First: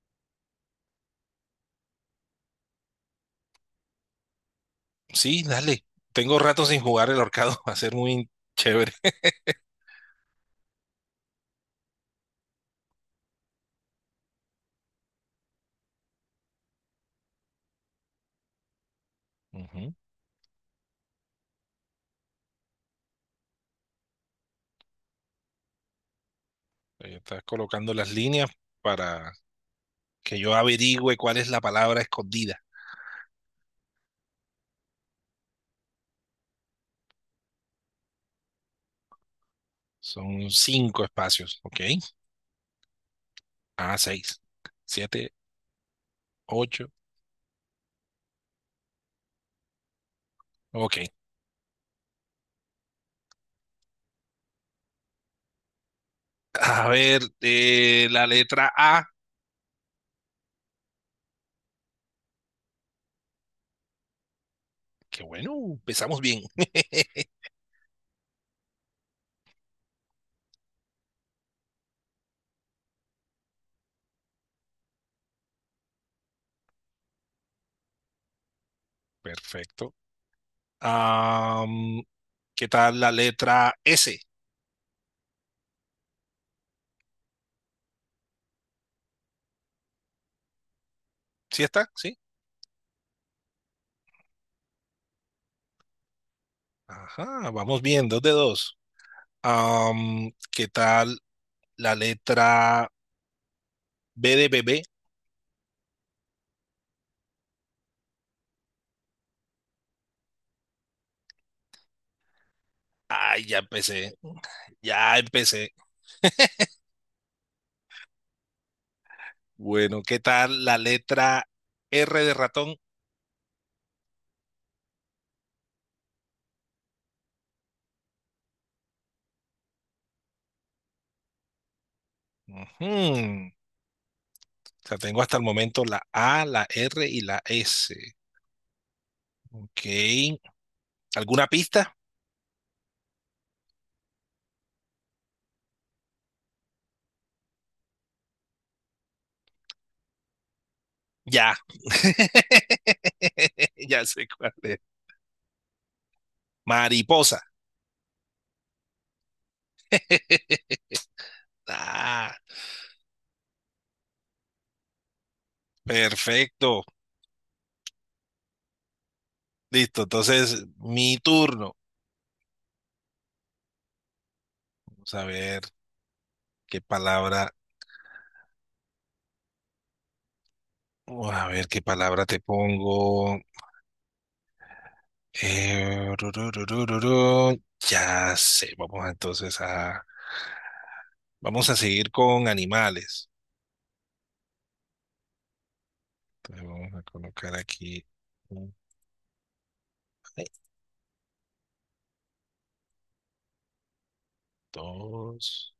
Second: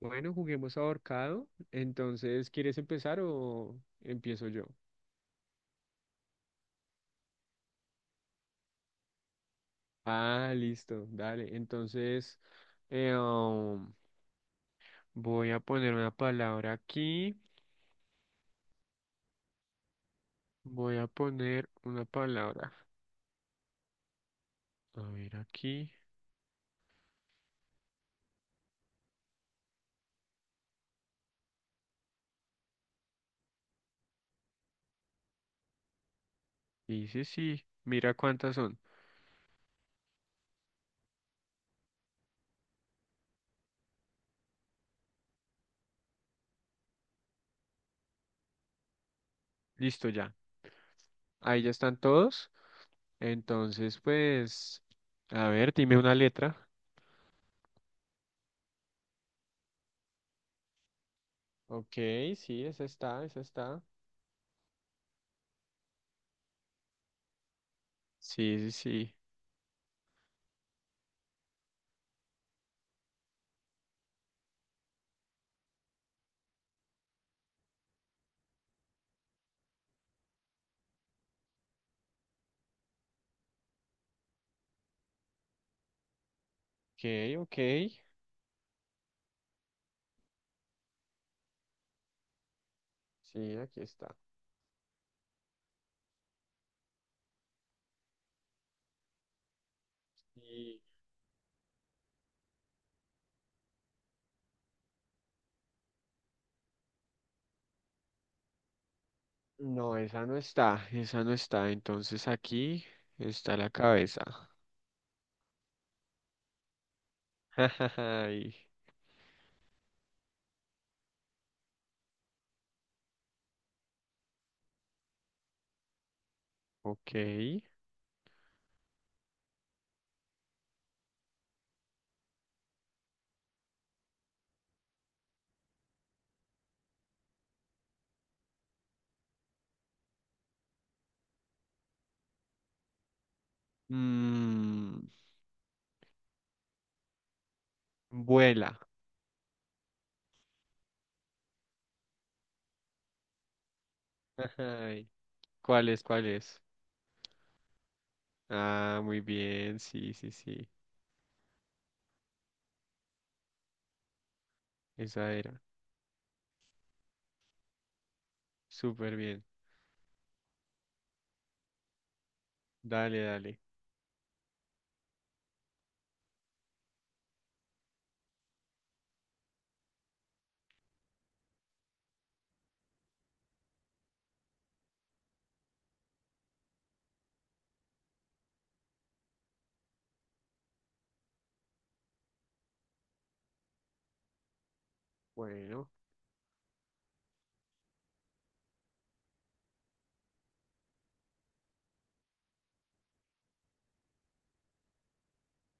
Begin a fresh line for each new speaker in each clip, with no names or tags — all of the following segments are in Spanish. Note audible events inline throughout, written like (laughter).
Bueno, juguemos ahorcado. Entonces, ¿quieres empezar o empiezo yo?
Sí, dale. Tengo rato sin jugar el ahorcado. (laughs) Va a ser muy chévere.
Ah, listo, dale. Entonces, eh, um, voy a poner una palabra aquí.
Ujú.
Voy a poner una palabra. A ver aquí.
Ahí estás colocando las líneas para que yo averigüe cuál es la palabra escondida.
Dice sí. Sí, mira cuántas son.
Son cinco espacios, ¿ok? Ah, seis, siete, ocho.
Listo ya.
Ok.
Ahí ya están todos. Entonces, pues, a ver, dime una letra.
A ver, la letra A.
Ok, sí, esa está, esa está.
Qué bueno, empezamos bien. (laughs)
Sí, sí, sí.
Perfecto. Am, ¿Qué tal la letra S?
Ok, ok.
¿Sí está? ¿Sí?
Sí, aquí está.
Ajá, vamos bien, dos de dos. ¿Qué
Y
tal la letra B de bebé?
no, esa no está, esa no está. Entonces aquí
Ay,
está
ya
la
empecé,
cabeza.
ya empecé.
(laughs) Ay,
Bueno, ¿qué tal la letra R de ratón?
ok.
Ujú. O sea, tengo hasta el momento la A, la R y la S. Ok. ¿Alguna pista?
Mm, vuela.
Ya. (laughs) Ya sé cuál es.
Ay, ¿cuál es? ¿Cuál es?
Mariposa.
Ah, muy bien, sí, sí, sí.
(laughs) Ah.
Esa era.
Perfecto.
Súper bien.
Listo. Entonces, mi turno.
Dale, dale.
Vamos a ver qué palabra, oh, a ver qué palabra te pongo. Ru, ru, ru, ru, ru, ru. Ya sé. Vamos entonces a, vamos a seguir con animales.
Bueno,
Entonces, vamos a colocar aquí un, dos,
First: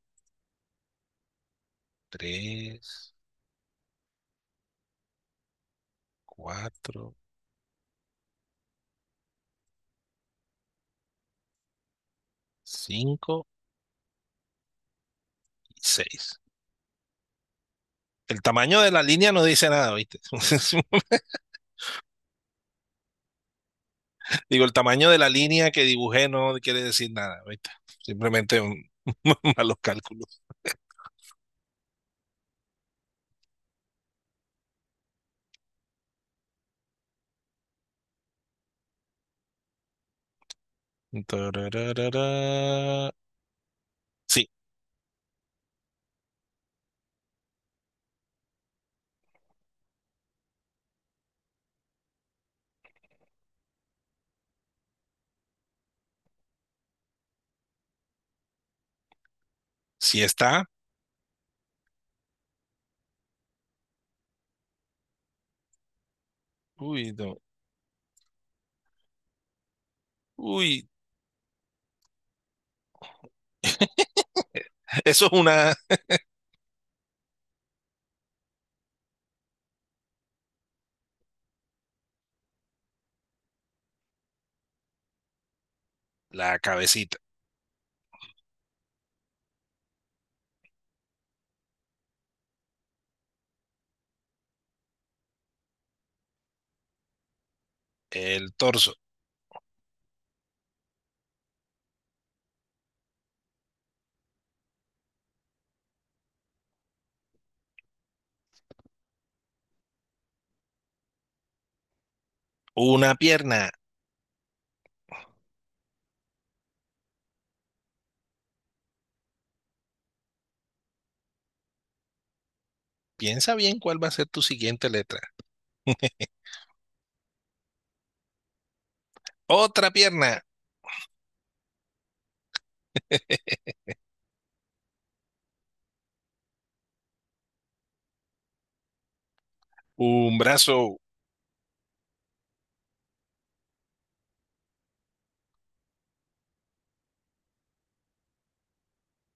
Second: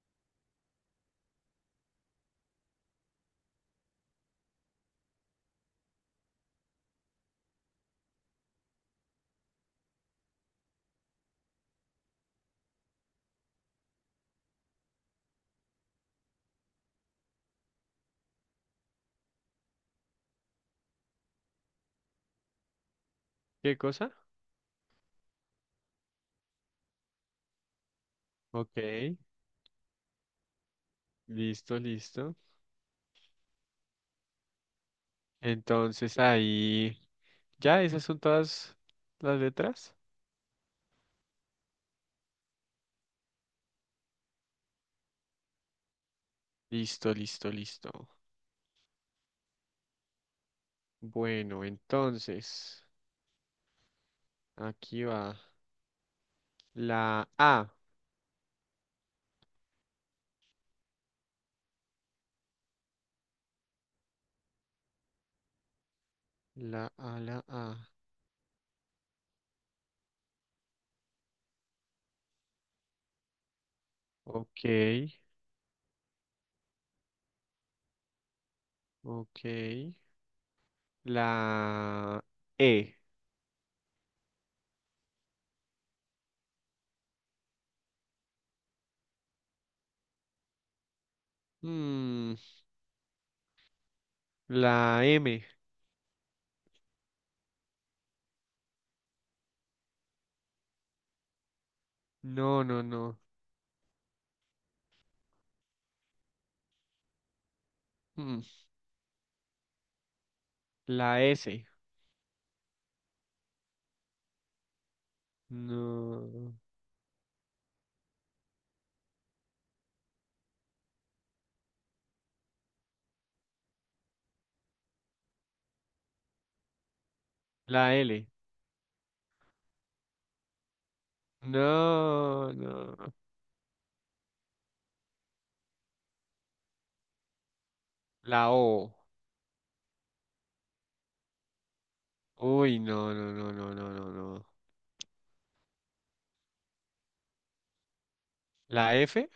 tres, cuatro, cinco y seis. El tamaño de la línea no dice nada, ¿viste? (laughs)
¿qué cosa?
Digo, el tamaño de la línea que dibujé no quiere decir nada, ¿viste? Simplemente
Ok,
un, (laughs) malos cálculos.
listo, listo. Entonces ahí, ya, esas son todas las letras.
Sí,
Listo, listo, listo. Bueno, entonces. Aquí va. La A.
sí está.
La
Uy,
A,
no.
la A.
Uy, (laughs)
Ok,
eso es una,
ok. La E.
la cabecita,
Mm, la M.
el torso,
No, no, no. Mm, la S.
una pierna.
No.
Piensa bien cuál va a ser tu siguiente letra. (laughs)
La L.
Otra pierna,
No, no. La O.
un brazo.
Uy, no, no, no, no, no, no, no. La F.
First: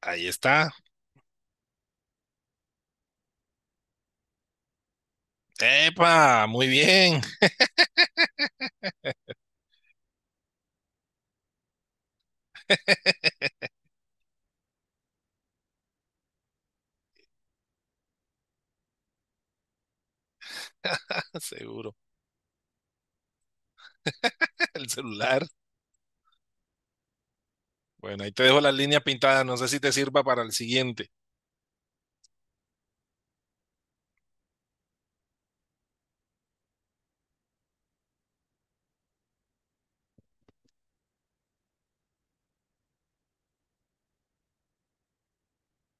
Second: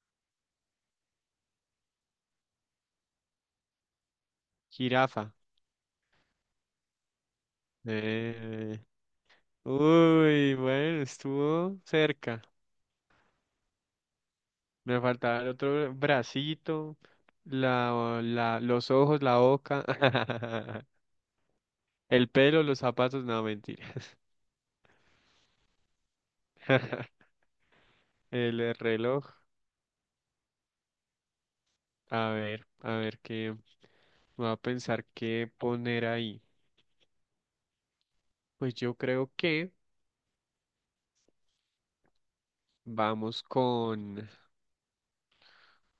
Ahí está.
Jirafa.
¡Epa! Muy bien.
Eh, Uy, bueno, estuvo cerca. Me faltaba el otro bracito, los ojos, la boca, (laughs)
(laughs) Seguro.
el pelo, los zapatos, no, mentira.
El celular.
(laughs)
Bueno, ahí te dejo las
El
líneas
reloj.
pintadas. No sé si te sirva para el siguiente.
A ver qué. Voy a pensar qué poner ahí. Pues yo creo que vamos con.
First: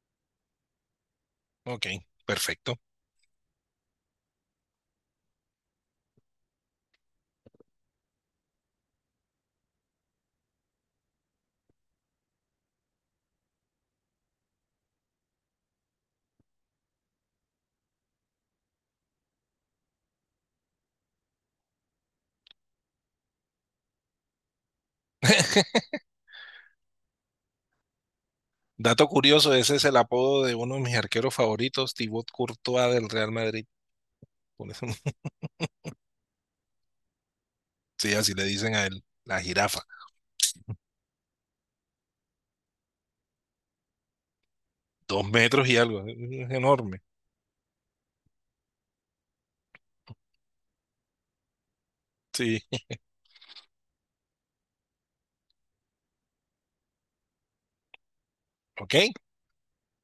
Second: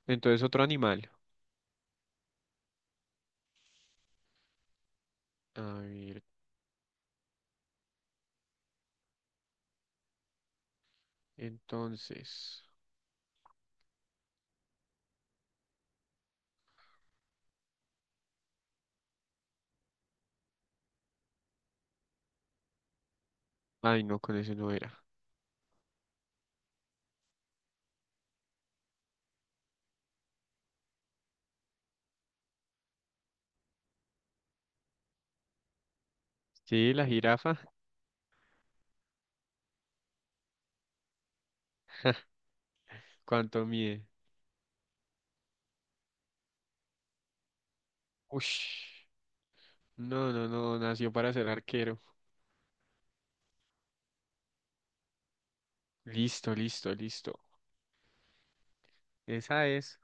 Entonces, otro animal.
Ok, perfecto.
A ver, entonces. Ay, no, con ese no era.
Dato curioso, ese es el apodo de uno de mis arqueros favoritos, Thibaut Courtois del Real Madrid. Por eso, (laughs)
Sí, la jirafa.
sí, así le dicen a él, la jirafa.
¿Cuánto mide?
2 metros y algo, es enorme.
Ush. No, no, no, nació para ser arquero.
Sí,
Listo, listo, listo.
ok.
Esa es.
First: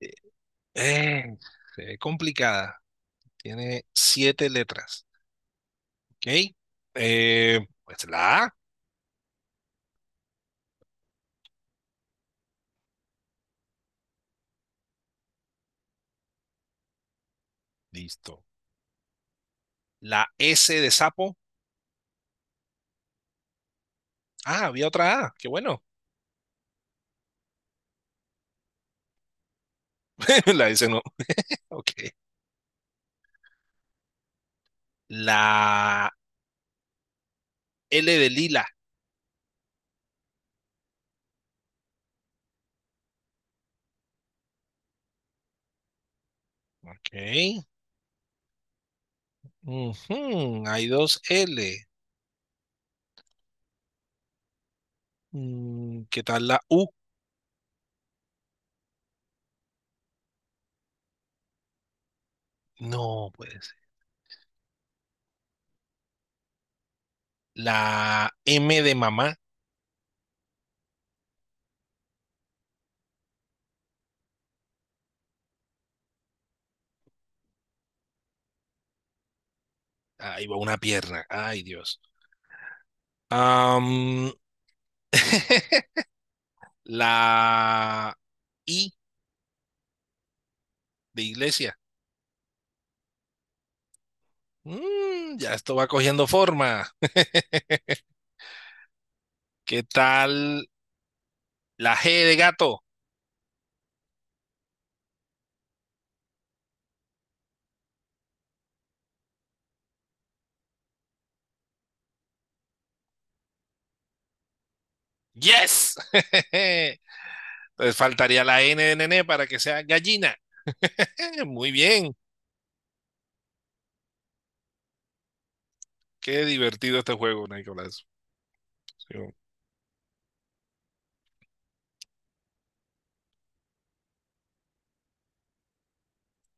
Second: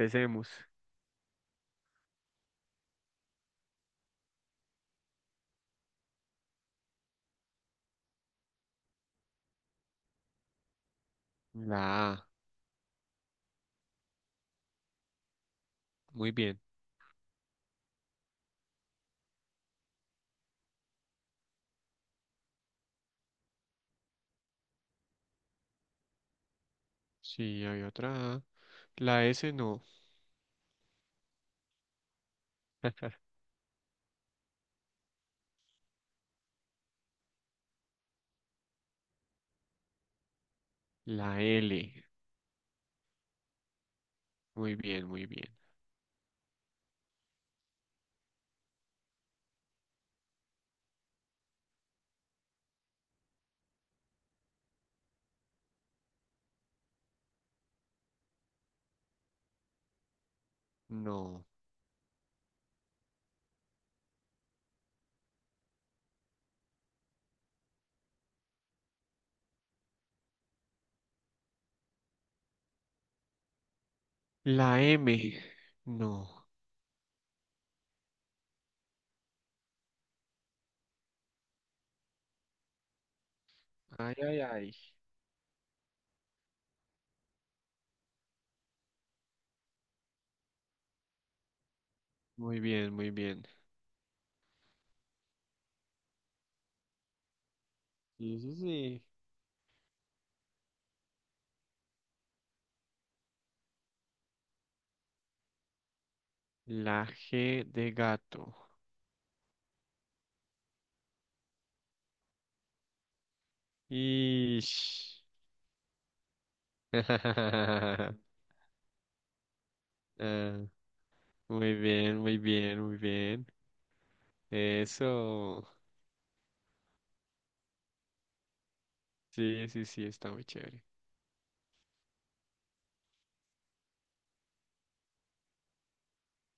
Eh, eh, se ve complicada. Tiene siete letras. Ok. Pues la A,
La A. Muy bien.
listo. La S de sapo. Ah, había otra A, qué bueno.
Sí, hay otra A. La S no.
(laughs) La S no. Ok.
(laughs)
La L de lila.
La L. Muy bien, muy bien.
Ok. Ujú, hay dos L. ¿Qué tal la U?
No.
No, puede ser. La M de mamá.
La M. No.
Ahí va una pierna. Ay, Dios.
Ay,
Am,
ay, ay.
(laughs) la I de iglesia.
Muy bien, muy bien.
Ya esto va cogiendo forma. (laughs)
Sí, sí, sí.
¿Qué tal la G de gato?
La G de gato. Ish.
¡Yes! (laughs) Entonces
(laughs)
faltaría la N de nene para que sea gallina.
Ah,
(laughs) Muy
muy
bien.
bien, muy bien, muy bien. Eso.
Qué divertido este juego, Nicolás. Sí.
Sí, sí, sí, está muy chévere.